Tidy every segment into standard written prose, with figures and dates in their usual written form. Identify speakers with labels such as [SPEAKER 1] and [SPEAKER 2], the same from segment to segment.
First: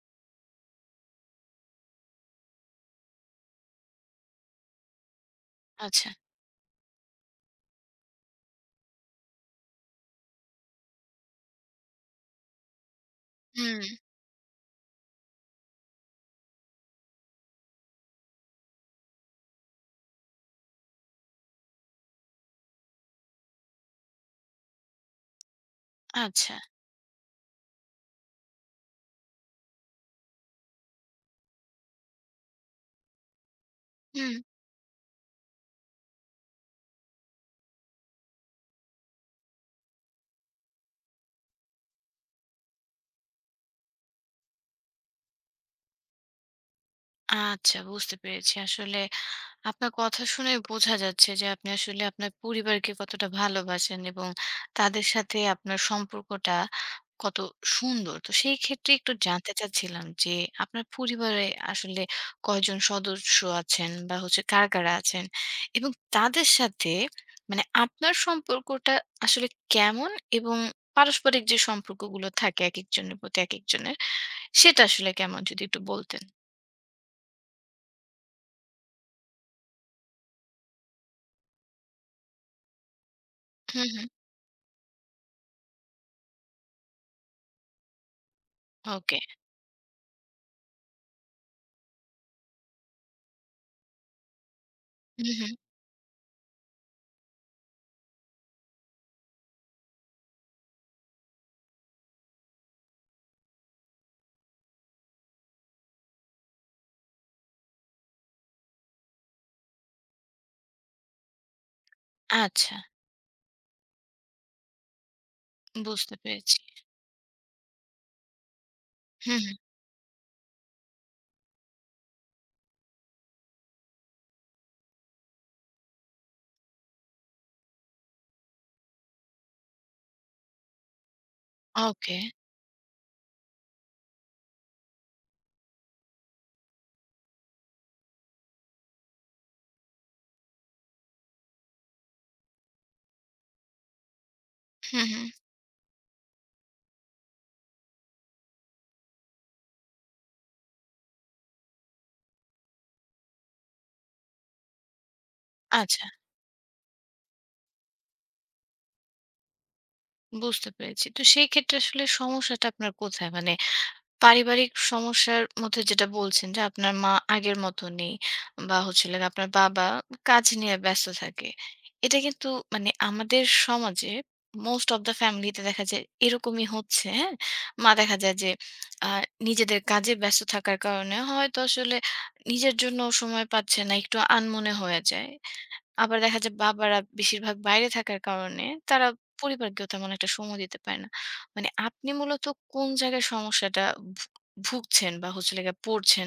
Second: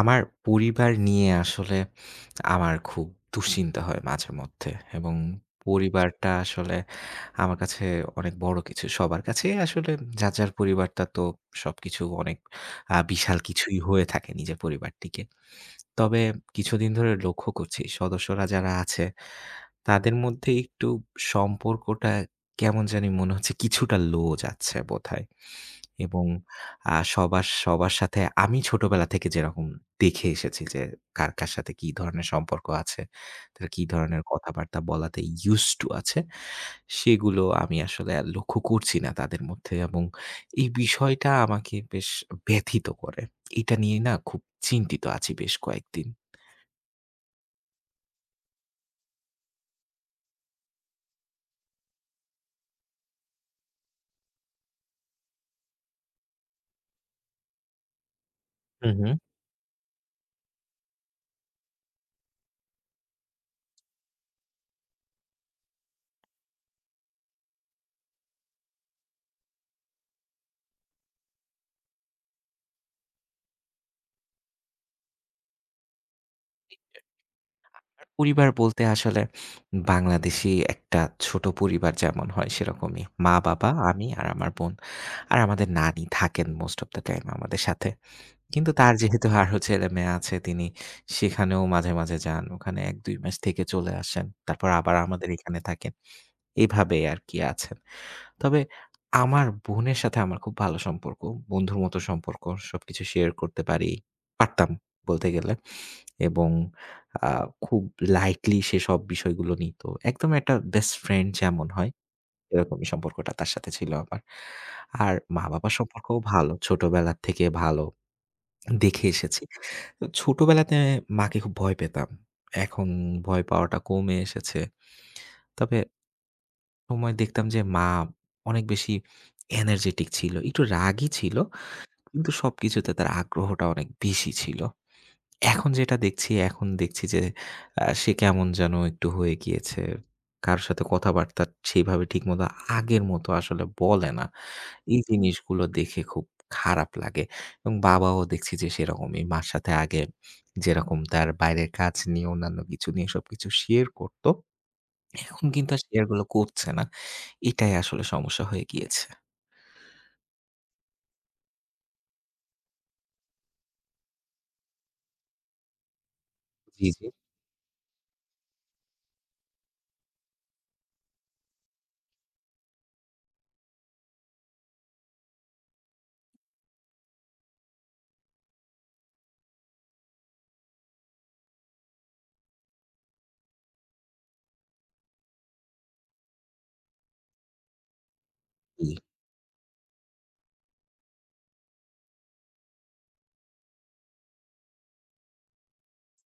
[SPEAKER 1] আমার পরিবার নিয়ে আসলে আমার খুব দুশ্চিন্তা হয় মাঝে মধ্যে এবং
[SPEAKER 2] আচ্ছা।
[SPEAKER 1] পরিবারটা আসলে আমার কাছে অনেক বড় কিছু। সবার কাছেই আসলে যার পরিবারটা তো সবকিছু অনেক বিশাল কিছুই
[SPEAKER 2] হুম,
[SPEAKER 1] হয়ে থাকে নিজের পরিবারটিকে। তবে কিছুদিন ধরে লক্ষ্য করছি সদস্যরা যারা আছে তাদের মধ্যে একটু সম্পর্কটা কেমন জানি মনে হচ্ছে কিছুটা লো যাচ্ছে বোধহয়। এবং
[SPEAKER 2] আচ্ছা।
[SPEAKER 1] সবার সাথে আমি ছোটবেলা থেকে যেরকম দেখে এসেছি যে কার সাথে কি ধরনের সম্পর্ক আছে, তারা কি ধরনের
[SPEAKER 2] হুম,
[SPEAKER 1] কথাবার্তা বলাতে used to আছে, সেগুলো আমি আসলে আর লক্ষ্য করছি না তাদের মধ্যে, এবং এই বিষয়টা আমাকে বেশ ব্যথিত করে। এটা নিয়ে না খুব চিন্তিত আছি বেশ কয়েকদিন।
[SPEAKER 2] আচ্ছা বুঝতে পেরেছি। আসলে আপনার কথা শুনে বোঝা যাচ্ছে যে আপনি আসলে আপনার পরিবারকে কতটা ভালোবাসেন এবং তাদের সাথে আপনার সম্পর্কটা কত সুন্দর। তো সেই ক্ষেত্রে
[SPEAKER 1] হুম, হুম।
[SPEAKER 2] একটু জানতে চাচ্ছিলাম যে আপনার পরিবারে আসলে কয়জন সদস্য আছেন বা হচ্ছে কারা, কারা আছেন? এবং তাদের সাথে মানে আপনার সম্পর্কটা আসলে কেমন এবং পারস্পরিক যে সম্পর্কগুলো থাকে একেকজনের প্রতি একেকজনের সেটা আসলে কেমন যদি একটু বলতেন?
[SPEAKER 1] আর পরিবার বলতে আসলে বাংলাদেশী একটা ছোট পরিবার যেমন হয় সেরকমই। মা-বাবা,
[SPEAKER 2] হুম, হুম।
[SPEAKER 1] আমি আর আমার বোন। আর আমাদের নানি থাকেন মোস্ট অফ দ্যা টাইম আমাদের সাথে। কিন্তু তার
[SPEAKER 2] ওকে।
[SPEAKER 1] যেহেতু আরো ছেলেমেয়ে আছে, তিনি সেখানেও মাঝে মাঝে যান। ওখানে ১-২ মাস থেকে চলে আসেন। তারপর আবার
[SPEAKER 2] হুম,
[SPEAKER 1] আমাদের
[SPEAKER 2] হুম।
[SPEAKER 1] এখানে থাকেন। এভাবে আরকি আছেন। তবে আমার বোনের সাথে আমার খুব ভালো সম্পর্ক। বন্ধুর মতো সম্পর্ক। সবকিছু শেয়ার করতে পারি। পারতাম বলতে গেলে। এবং আ খুব লাইটলি সে সব বিষয়গুলো নিত। একদম একটা বেস্ট ফ্রেন্ড যেমন হয়,
[SPEAKER 2] আচ্ছা,
[SPEAKER 1] এরকমই সম্পর্কটা তার সাথে ছিল আমার। আর মা-বাবার
[SPEAKER 2] বুঝতে
[SPEAKER 1] সম্পর্কও ভালো।
[SPEAKER 2] পেরেছি।
[SPEAKER 1] ছোটবেলা থেকে ভালো দেখে
[SPEAKER 2] হুম,
[SPEAKER 1] এসেছি।
[SPEAKER 2] হুম।
[SPEAKER 1] তো ছোটবেলাতে মাকে খুব ভয় পেতাম। এখন ভয় পাওয়াটা কমে এসেছে। তবে সময় দেখতাম যে মা অনেক বেশি এনার্জেটিক ছিল। একটু রাগী ছিল।
[SPEAKER 2] ওকে।
[SPEAKER 1] কিন্তু সবকিছুতে তার আগ্রহটা অনেক বেশি ছিল। এখন যেটা দেখছি, এখন দেখছি যে সে কেমন যেন একটু হয়ে গিয়েছে। কারো সাথে কথাবার্তা সেইভাবে ঠিকমতো আগের মতো আসলে বলে না। এই
[SPEAKER 2] হুম, হুম।
[SPEAKER 1] জিনিসগুলো দেখে খুব খারাপ লাগে। এবং বাবাও দেখছি যে সেরকমই। মার সাথে আগে যেরকম তার বাইরের কাজ নিয়ে অন্যান্য কিছু নিয়ে সবকিছু শেয়ার করত, এখন কিন্তু আর
[SPEAKER 2] আচ্ছা,
[SPEAKER 1] শেয়ারগুলো করছে না। এটাই আসলে সমস্যা হয়ে গিয়েছে।
[SPEAKER 2] বুঝতে পেরেছি। তো সেই ক্ষেত্রে আসলে সমস্যাটা আপনার কোথায়? মানে পারিবারিক সমস্যার মধ্যে যেটা বলছেন যে
[SPEAKER 1] জি,
[SPEAKER 2] আপনার
[SPEAKER 1] জি।
[SPEAKER 2] মা আগের মতো নেই বা হচ্ছে হলো গিয়ে আপনার বাবা কাজ নিয়ে ব্যস্ত থাকে। এটা কিন্তু মানে আমাদের সমাজে মোস্ট অফ দ্যা ফ্যামিলিতে দেখা যায় এরকমই হচ্ছে, হ্যাঁ? মা দেখা যায় যে আ নিজেদের কাজে ব্যস্ত থাকার কারণে হয়তো আসলে নিজের জন্য সময় পাচ্ছে না, একটু আনমনে হয়ে যায়। আবার দেখা যায় বাবারা বেশিরভাগ বাইরে থাকার কারণে
[SPEAKER 1] হুম।
[SPEAKER 2] তারা পরিবারকেও তেমন একটা সময় দিতে পারে না। মানে আপনি মূলত কোন জায়গায় সমস্যাটা ভু ভুগছেন বা হচ্ছে হলো গিয়ে পড়ছেন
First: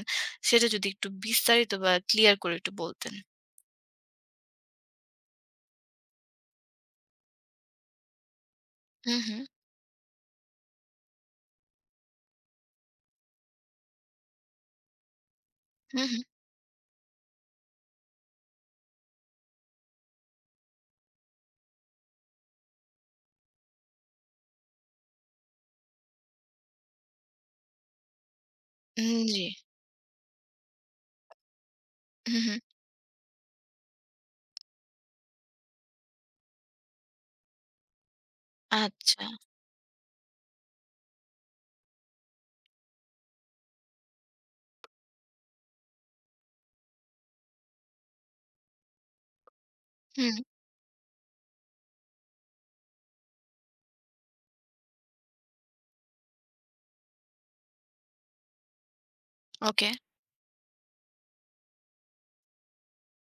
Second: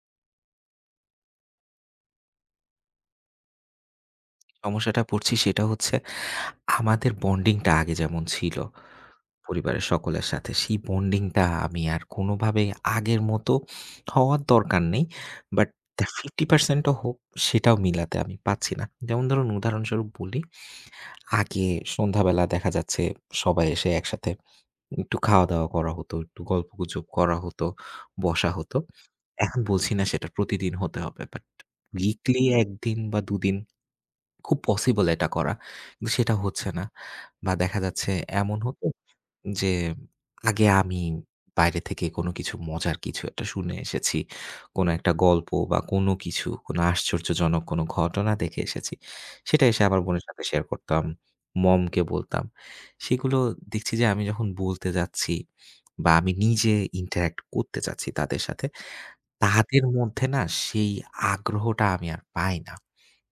[SPEAKER 2] সেটা যদি একটু বিস্তারিত বা ক্লিয়ার করে একটু বলতেন।
[SPEAKER 1] সমস্যাটা পড়ছি সেটা হচ্ছে আমাদের বন্ডিংটা আগে যেমন ছিল
[SPEAKER 2] হু, হু,
[SPEAKER 1] পরিবারের সকলের সাথে, সেই বন্ডিংটা আমি আর কোনোভাবেই আগের মতো হওয়ার দরকার নেই। বাট
[SPEAKER 2] হু,
[SPEAKER 1] দা
[SPEAKER 2] হু।
[SPEAKER 1] 50% ও হোক সেটাও মিলাতে আমি পারছি না। যেমন ধরুন উদাহরণস্বরূপ বলি, আগে সন্ধ্যাবেলা দেখা যাচ্ছে সবাই এসে একসাথে একটু খাওয়া-দাওয়া করা হতো, একটু গল্পগুজব করা হতো, বসা হতো।
[SPEAKER 2] উম জি।
[SPEAKER 1] এখন বলছি না সেটা প্রতিদিন হতে হবে। বাট
[SPEAKER 2] হু,
[SPEAKER 1] উইকলি
[SPEAKER 2] হু।
[SPEAKER 1] ১ দিন বা ২ দিন খুব পসিবল এটা করা। কিন্তু সেটা হচ্ছে না। বা দেখা যাচ্ছে এমন হতো
[SPEAKER 2] আচ্ছা।
[SPEAKER 1] যে আগে আমি বাইরে থেকে কোনো কিছু মজার কিছু একটা শুনে এসেছি। কোনো একটা গল্প বা কোনো কিছু, কোনো আশ্চর্যজনক কোনো ঘটনা দেখে এসেছি। সেটা এসে আমার বোনের
[SPEAKER 2] হুম।
[SPEAKER 1] সাথে শেয়ার করতাম। মমকে বলতাম। সেগুলো দেখছি যে আমি যখন বলতে যাচ্ছি বা আমি নিজে interact করতে চাচ্ছি তাদের সাথে, তাদের
[SPEAKER 2] ওকে।
[SPEAKER 1] মধ্যে না সেই আগ্রহটা আমি আর পাই না।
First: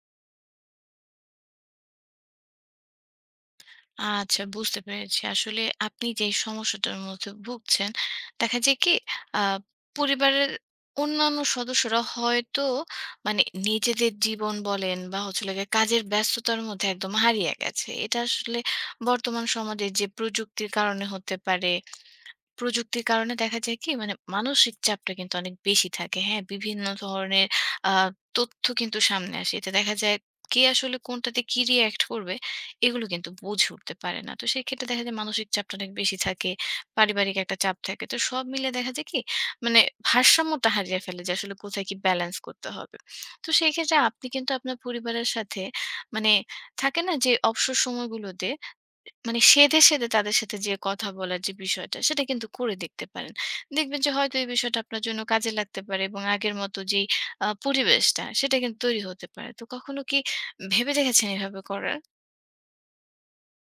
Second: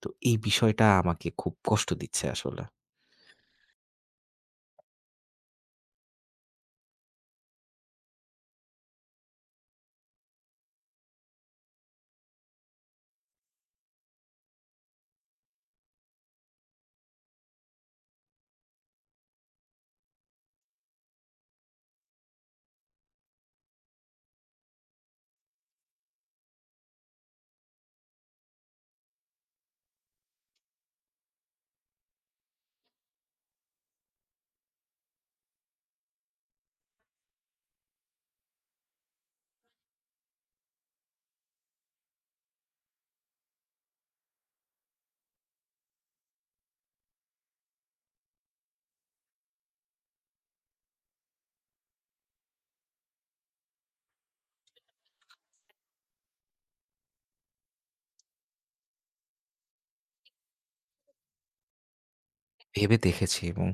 [SPEAKER 1] তো এই বিষয়টা আমাকে খুব কষ্ট দিচ্ছে আসলে।
[SPEAKER 2] আচ্ছা বুঝতে পেরেছি। আসলে আপনি যেই সমস্যাটার মধ্যে ভুগছেন, দেখা যায় কি আ পরিবারের অন্যান্য সদস্যরা হয়তো মানে নিজেদের জীবন বলেন বা হচ্ছে হলো গিয়ে কাজের ব্যস্ততার মধ্যে একদম হারিয়ে গেছে। এটা আসলে বর্তমান সমাজে যে প্রযুক্তির কারণে হতে পারে প্রযুক্তির কারণে দেখা যায় কি মানে মানসিক চাপটা কিন্তু অনেক বেশি থাকে। হ্যাঁ? বিভিন্ন ধরনের আ তথ্য কিন্তু সামনে আসে। এতে দেখা যায় কে আসলে কোনটাতে কি রিঅ্যাক্ট করবে এগুলো কিন্তু বুঝে উঠতে পারে না। তো সেক্ষেত্রে দেখা যায় মানসিক চাপটা অনেক বেশি থাকে। পারিবারিক একটা চাপ থাকে। তো সব মিলে দেখা যায় কি মানে ভারসাম্যটা হারিয়ে ফেলে যে আসলে কোথায় কি ব্যালেন্স করতে হবে। তো সেই ক্ষেত্রে আপনি কিন্তু আপনার পরিবারের সাথে মানে থাকে না যে অবসর সময়গুলোতে মানে সেধে, সেধে তাদের সাথে যেয়ে কথা বলার যে বিষয়টা, সেটা কিন্তু করে দেখতে পারেন। দেখবেন যে হয়তো এই বিষয়টা আপনার জন্য কাজে লাগতে পারে এবং আগের মতো যেই পরিবেশটা, সেটা কিন্তু তৈরি হতে পারে। তো কখনো কি ভেবে দেখেছেন এভাবে করার?
[SPEAKER 1] ভেবে দেখেছি এবং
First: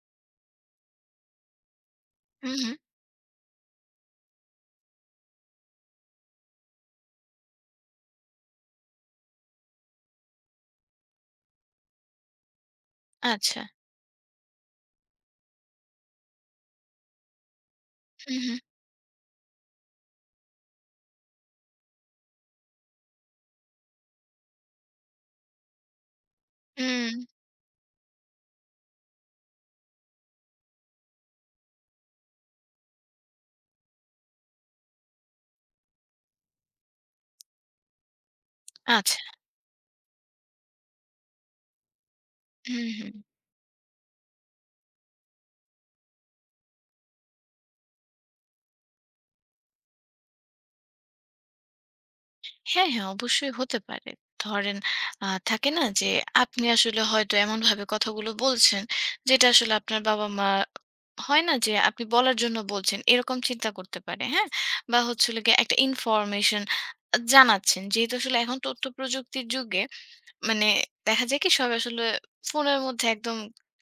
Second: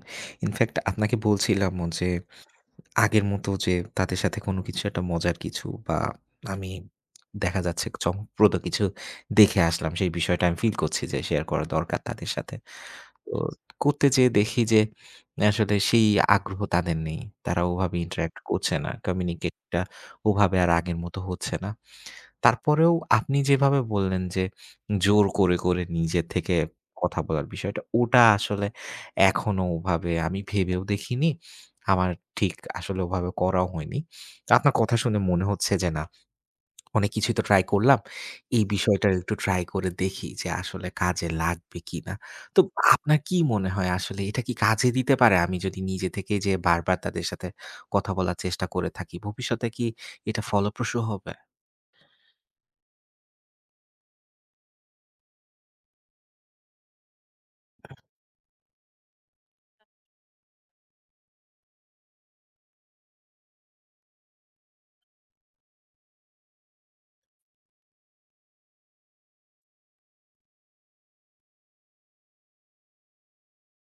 [SPEAKER 1] ইনফ্যাক্ট আপনাকে বলছিলামও যে
[SPEAKER 2] হুম, হুম।
[SPEAKER 1] আগের মতো যে তাদের সাথে কোনো কিছু একটা মজার কিছু বা আমি দেখা যাচ্ছে চমকপ্রদ কিছু দেখে আসলাম, সেই বিষয়টা আমি ফিল করছি যে শেয়ার করা দরকার তাদের সাথে। তো
[SPEAKER 2] আচ্ছা।
[SPEAKER 1] করতে যেয়ে দেখি যে আসলে সেই আগ্রহ তাদের নেই। তারা ওভাবে ইন্টারেক্ট
[SPEAKER 2] হুম, হুম।
[SPEAKER 1] করছে না। কমিউনিকেট টা ওভাবে আর আগের মতো হচ্ছে না। তারপরেও আপনি যেভাবে বললেন যে জোর করে নিজে থেকে
[SPEAKER 2] হুম।
[SPEAKER 1] কথা বলার বিষয়টা, ওটা আসলে এখনো ওভাবে আমি ভেবেও দেখিনি। আমার ঠিক আসলে ওভাবে করাও হয়নি। তা আপনার কথা শুনে মনে হচ্ছে যে না, অনেক কিছুই তো ট্রাই করলাম। এই বিষয়টা
[SPEAKER 2] আচ্ছা।
[SPEAKER 1] একটু ট্রাই করে দেখি যে আসলে কাজে লাগবে কিনা। তো
[SPEAKER 2] হুম, হুম।
[SPEAKER 1] আপনার কি মনে হয় আসলে এটা কি কাজে দিতে পারে? আমি যদি নিজে থেকে যেয়ে বারবার তাদের সাথে কথা বলার চেষ্টা করে থাকি, ভবিষ্যতে কি এটা ফলপ্রসূ হবে?
[SPEAKER 2] হ্যাঁ, হ্যাঁ, অবশ্যই হতে পারে। ধরেন থাকে না যে আপনি আসলে হয়তো এমনভাবে কথাগুলো বলছেন, যেটা আসলে আপনার বাবা-মা হয় না যে আপনি বলার জন্য বলছেন, এরকম চিন্তা করতে পারে, হ্যাঁ? বা হচ্ছে হলো গিয়ে একটা ইনফরমেশন জানাচ্ছেন। যেহেতু আসলে এখন তথ্য প্রযুক্তির যুগে মানে দেখা যায় কি সবাই আসলে ফোনের মধ্যে একদম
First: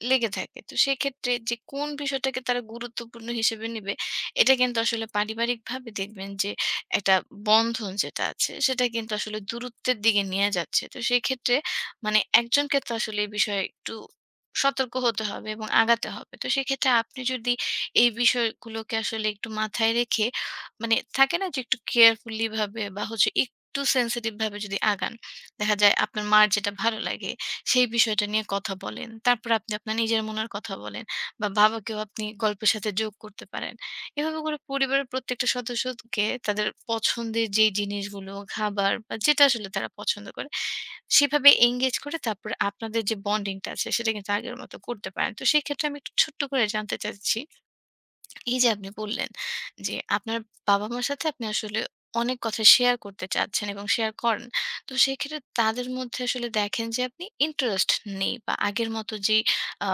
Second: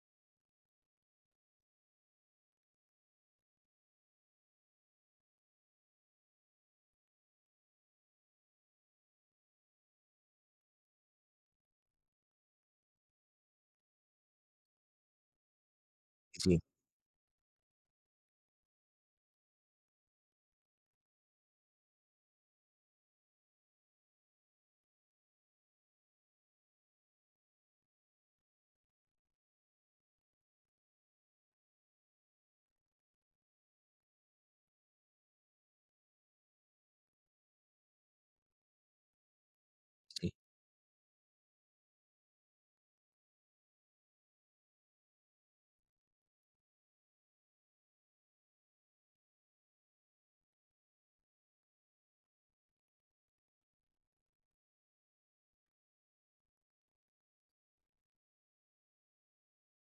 [SPEAKER 2] লেগে থাকে। তো সেক্ষেত্রে যে কোন বিষয়টাকে তারা গুরুত্বপূর্ণ হিসেবে নিবে, এটা কিন্তু আসলে পারিবারিকভাবে দেখবেন যে একটা বন্ধন যেটা আছে, সেটা কিন্তু আসলে দূরত্বের দিকে নিয়ে যাচ্ছে। তো সেক্ষেত্রে মানে একজনকে তো আসলে এই বিষয়ে একটু সতর্ক হতে হবে এবং আগাতে হবে। তো
[SPEAKER 1] জি,
[SPEAKER 2] সেক্ষেত্রে আপনি যদি এই বিষয়গুলোকে আসলে একটু মাথায় রেখে মানে থাকে না যে একটু কেয়ারফুলি ভাবে বা হচ্ছে একটু সেনসিটিভ ভাবে যদি আগান। দেখা যায় আপনার মার যেটা ভালো লাগে সেই বিষয়টা নিয়ে কথা বলেন। তারপর আপনি আপনার নিজের মনের কথা বলেন বা বাবাকেও আপনি গল্পের সাথে যোগ করতে পারেন। এভাবে করে পরিবারের প্রত্যেকটা সদস্যকে তাদের পছন্দের যে জিনিসগুলো, খাবার বা যেটা আসলে তারা পছন্দ
[SPEAKER 1] জি।
[SPEAKER 2] করে সেভাবে engage করে তারপরে আপনাদের যে বন্ডিংটা আছে সেটা কিন্তু আগের মতো করতে পারেন। তো সেক্ষেত্রে আমি একটু ছোট্ট করে জানতে চাচ্ছি এই যে আপনি বললেন যে আপনার বাবা-মার সাথে আপনি আসলে অনেক কথা শেয়ার করতে চাচ্ছেন এবং শেয়ার করেন। তো সেক্ষেত্রে তাদের মধ্যে আসলে দেখেন যে আপনি ইন্টারেস্ট নেই বা আগের মতো যেই আ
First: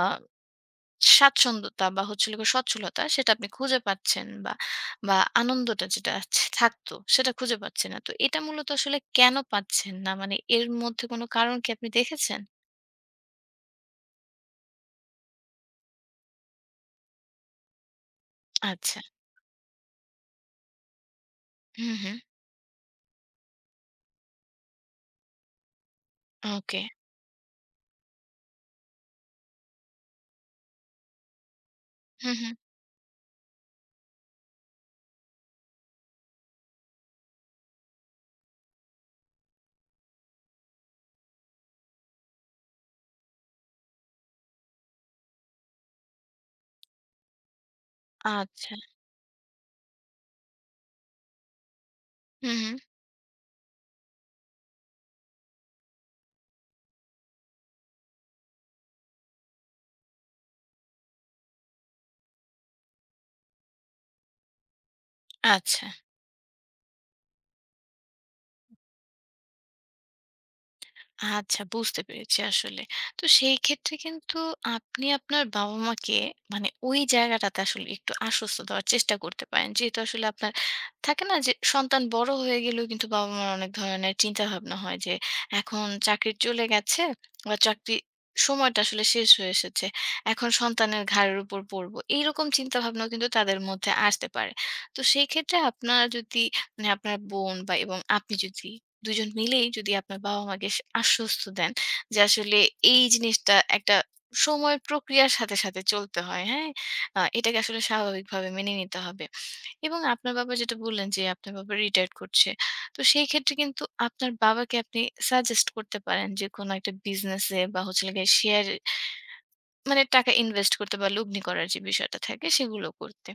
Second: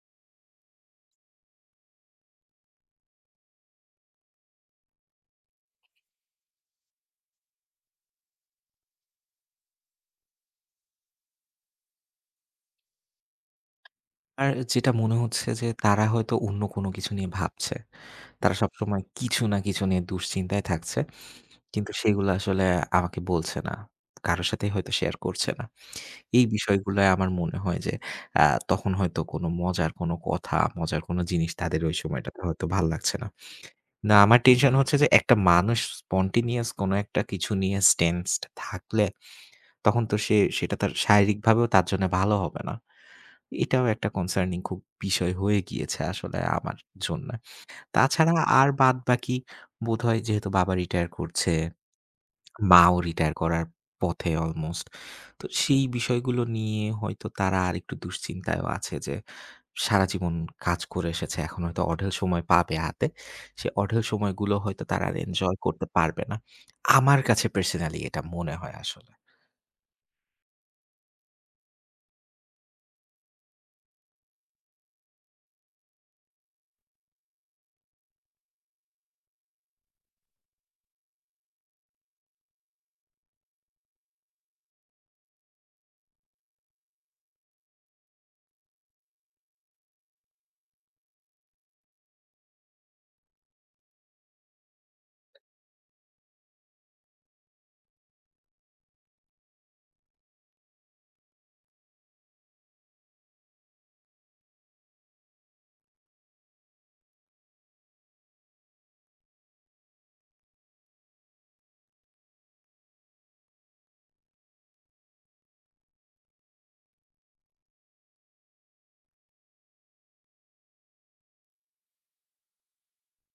[SPEAKER 2] স্বাচ্ছন্দ্যতা বা হচ্ছে হলো গিয়ে সচ্ছলতা সেটা আপনি খুঁজে পাচ্ছেন বা, বা আনন্দটা যেটা আছে থাকতো সেটা খুঁজে পাচ্ছেন না। তো এটা মূলত আসলে কেন পাচ্ছেন না? মানে এর মধ্যে কোনো কারণ কি আপনি দেখেছেন?
[SPEAKER 1] আর যেটা মনে হচ্ছে যে তারা হয়তো অন্য কোনো কিছু নিয়ে ভাবছে। তারা
[SPEAKER 2] আচ্ছা।
[SPEAKER 1] সবসময় কিছু না কিছু নিয়ে দুশ্চিন্তায় থাকছে। কিন্তু
[SPEAKER 2] হুম, হুম।
[SPEAKER 1] সেগুলো আসলে আমাকে বলছে না। কারো সাথেই হয়তো শেয়ার করছে না। এই
[SPEAKER 2] ওকে।
[SPEAKER 1] বিষয়গুলায় আমার মনে হয় যে আ তখন হয়তো কোনো মজার কোনো কথা, মজার কোনো জিনিস তাদের ওই
[SPEAKER 2] হুম,
[SPEAKER 1] সময়টাতে
[SPEAKER 2] হুম।
[SPEAKER 1] হয়তো ভাল লাগছে না। না আমার টেনশন হচ্ছে যে একটা মানুষ spontaneous কোনো একটা কিছু নিয়ে tensed থাকলে তখন তো সে সেটা তার শারীরিকভাবেও তার জন্য ভালো হবে না। এটাও একটা কনসার্নিং খুব বিষয় হয়ে গিয়েছে আসলে আমার জন্য। তাছাড়া আর
[SPEAKER 2] আচ্ছা।
[SPEAKER 1] বাদবাকি বোধহয় যেহেতু বাবা রিটায়ার করছে,
[SPEAKER 2] হুম, হুম।
[SPEAKER 1] মাও রিটায়ার করার পথে অলমোস্ট। তো সেই বিষয়গুলো নিয়ে হয়তো তারা আরেকটু দুশ্চিন্তায়ও আছে যে সারা জীবন কাজ করে এসেছে। এখন হয়তো অঢেল সময় পাবে হাতে। সে অঢেল সময়গুলো হয়তো তারা আর এনজয় করতে
[SPEAKER 2] আচ্ছা।
[SPEAKER 1] পারবে না। আমার কাছে পার্সোনালি এটা মনে হয় আসলে।
[SPEAKER 2] আচ্ছা বুঝতে পেরেছি আসলে। তো সেই ক্ষেত্রে কিন্তু আপনি আপনার বাবা-মাকে মানে ওই জায়গাটাতে আসলে একটু আশ্বস্ত দেওয়ার চেষ্টা করতে পারেন। যেহেতু আসলে আপনার থাকে না যে সন্তান বড় হয়ে গেলেও কিন্তু বাবা-মার অনেক ধরনের চিন্তাভাবনা হয় যে এখন চাকরি চলে গেছে বা চাকরি সময়টা আসলে শেষ হয়ে এসেছে। এখন সন্তানের ঘাড়ের উপর পড়বো। এইরকম চিন্তাভাবনাও কিন্তু তাদের মধ্যে আসতে পারে। তো সেই ক্ষেত্রে আপনারা যদি মানে আপনার বোন বা এবং আপনি যদি দুজন মিলেই যদি আপনার বাবা-মাকে আশ্বস্ত দেন যে আসলে এই জিনিসটা একটা সময় প্রক্রিয়ার সাথে, সাথে চলতে হয়, হ্যাঁ? এটাকে আসলে স্বাভাবিকভাবে মেনে নিতে হবে। এবং আপনার বাবা যেটা বললেন যে আপনার বাবা রিটায়ার্ড করছে। তো সেই ক্ষেত্রে কিন্তু আপনার বাবাকে আপনি সাজেস্ট করতে পারেন যে কোনো একটা বিজনেসে বা হচ্ছে হলো গিয়ে শেয়ার মানে টাকা ইনভেস্ট করতে বা লগ্নি করার যে বিষয়টা থাকে সেগুলো করতে।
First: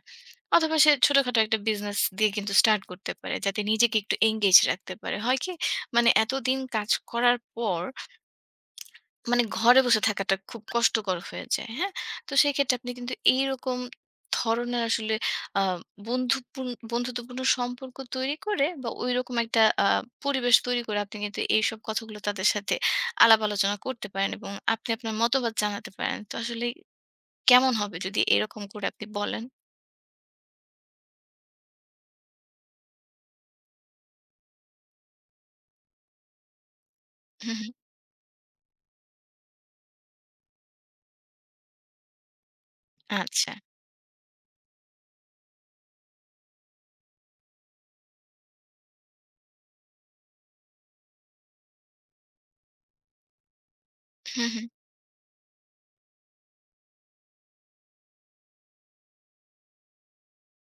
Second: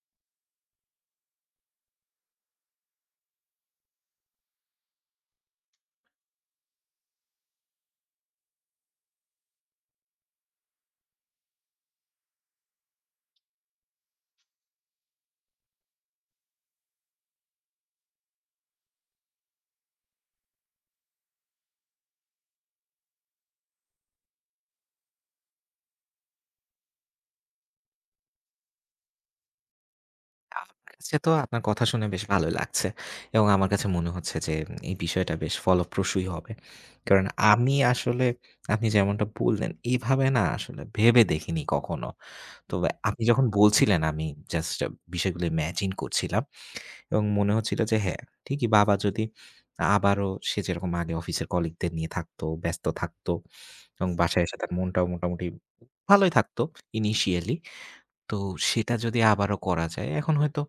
[SPEAKER 2] অথবা সে ছোটখাটো একটা বিজনেস দিয়ে কিন্তু স্টার্ট করতে পারে। যাতে নিজেকে একটু এনগেজ রাখতে পারে। হয় কি? মানে এতদিন কাজ করার পর মানে ঘরে বসে থাকাটা খুব কষ্টকর হয়ে যায়। হ্যাঁ? তো সেক্ষেত্রে আপনি কিন্তু এইরকম ধরনের আসলে আ বন্ধুত্বপূর্ণ সম্পর্ক তৈরি করে বা ঐরকম একটা পরিবেশ তৈরি করে আপনি কিন্তু এইসব কথাগুলো তাদের সাথে আলাপ আলোচনা করতে পারেন এবং আপনি আপনার মতবাদ জানাতে পারেন। তো আসলে কেমন হবে যদি এরকম করে আপনি বলেন?
[SPEAKER 1] আমার কাছে তো আপনার কথা শুনে বেশ ভালোই লাগছে এবং আমার কাছে মনে হচ্ছে যে এই বিষয়টা বেশ ফলপ্রসূই হবে। কারণ
[SPEAKER 2] হুম, হুম।
[SPEAKER 1] আমি আসলে আপনি যেমনটা বললেন এভাবে না আসলে ভেবে দেখিনি কখনো। তবে আপনি যখন
[SPEAKER 2] আচ্ছা।
[SPEAKER 1] বলছিলেন আমি জাস্ট বিষয়গুলো ইমাজিন করছিলাম এবং মনে হচ্ছিল যে হ্যাঁ, ঠিকই বাবা যদি আবারও সে যেরকম আগে অফিসের কলিগদের নিয়ে থাকতো, ব্যস্ত থাকতো এবং বাসায়
[SPEAKER 2] হুম,
[SPEAKER 1] এসে
[SPEAKER 2] হুম।
[SPEAKER 1] তার মনটাও মোটামুটি ভালোই থাকতো ইনিশিয়ালি। তো সেটা যদি আবারও করা যায়, এখন হয়তো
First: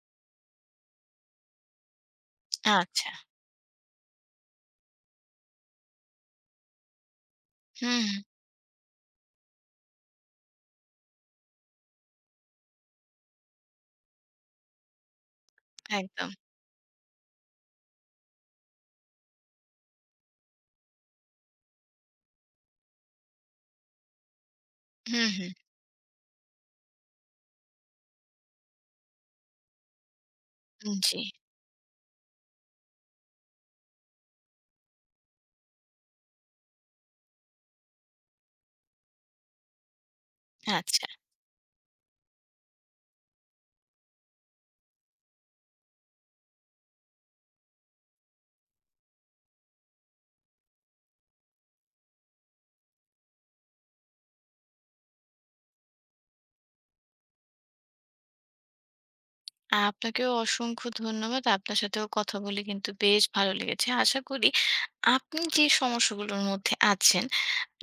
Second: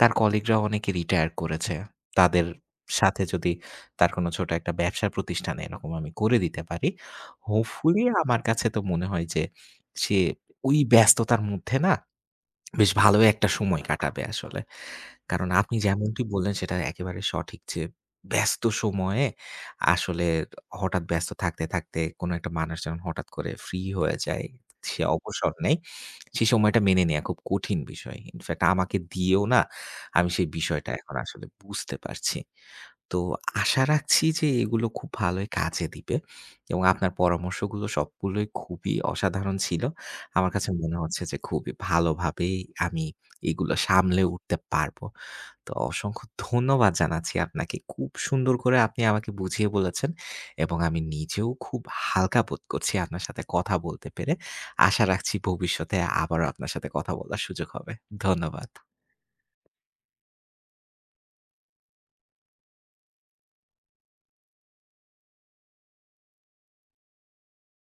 [SPEAKER 1] তার কলিগরা অনেকে রিটায়ার করেছে। তাদের
[SPEAKER 2] আচ্ছা।
[SPEAKER 1] সাথে যদি তার কোনো ছোট একটা ব্যবসা প্রতিষ্ঠান এরকম আমি করে দিতে পারি।
[SPEAKER 2] হুম,
[SPEAKER 1] হোপফুলি
[SPEAKER 2] হুম।
[SPEAKER 1] আমার কাছে তো মনে হয় যে সে ওই ব্যস্ততার মধ্যে না বেশ ভালোই একটা সময় কাটাবে আসলে। কারণ আপনি যেমনটি
[SPEAKER 2] একদম।
[SPEAKER 1] বললেন সেটা একেবারে সঠিক যে ব্যস্ত সময়ে আসলে হঠাৎ ব্যস্ত থাকতে থাকতে কোনো একটা মানুষ যখন হঠাৎ করে ফ্রি হয়ে যায়, সে
[SPEAKER 2] হুম, হুম।
[SPEAKER 1] অবসর নেয়, সেই সময়টা মেনে নেয়া খুব কঠিন বিষয়। ইনফেক্ট আমাকে দিয়েও না আমি সেই বিষয়টা
[SPEAKER 2] উম
[SPEAKER 1] এখন
[SPEAKER 2] জি।
[SPEAKER 1] আসলে বুঝতে পারছি। তো আশা রাখছি যে এগুলো খুব ভালোই কাজে দিবে এবং আপনার পরামর্শগুলো সবগুলোই খুবই অসাধারণ ছিল। আমার কাছে মনে
[SPEAKER 2] আচ্ছা।
[SPEAKER 1] হচ্ছে যে খুবই ভালোভাবেই আমি এগুলো সামলে উঠতে পারবো। তো অসংখ্য ধন্যবাদ জানাচ্ছি আপনাকে। খুব সুন্দর করে আপনি আমাকে বুঝিয়ে বলেছেন এবং আমি নিজেও খুব হালকা বোধ করছি আপনার সাথে কথা বলতে পেরে। আশা রাখছি ভবিষ্যতে আবারও আপনার সাথে কথা বলার সুযোগ হবে। ধন্যবাদ।
[SPEAKER 2] আপনাকেও অসংখ্য ধন্যবাদ। আপনার সাথেও কথা বলে কিন্তু বেশ ভালো লেগেছে। আশা করি আপনি যে সমস্যাগুলোর মধ্যে আছেন,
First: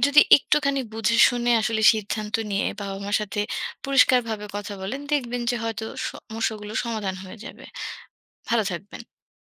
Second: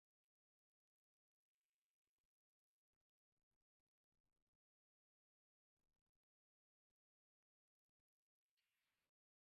[SPEAKER 2] যদি একটুখানি বুঝে শুনে আসলে সিদ্ধান্ত নিয়ে বাবা-মার সাথে পরিষ্কারভাবে কথা বলেন, দেখবেন যে হয়তো সমস্যাগুলো সমাধান হয়ে যাবে। ভালো থাকবেন।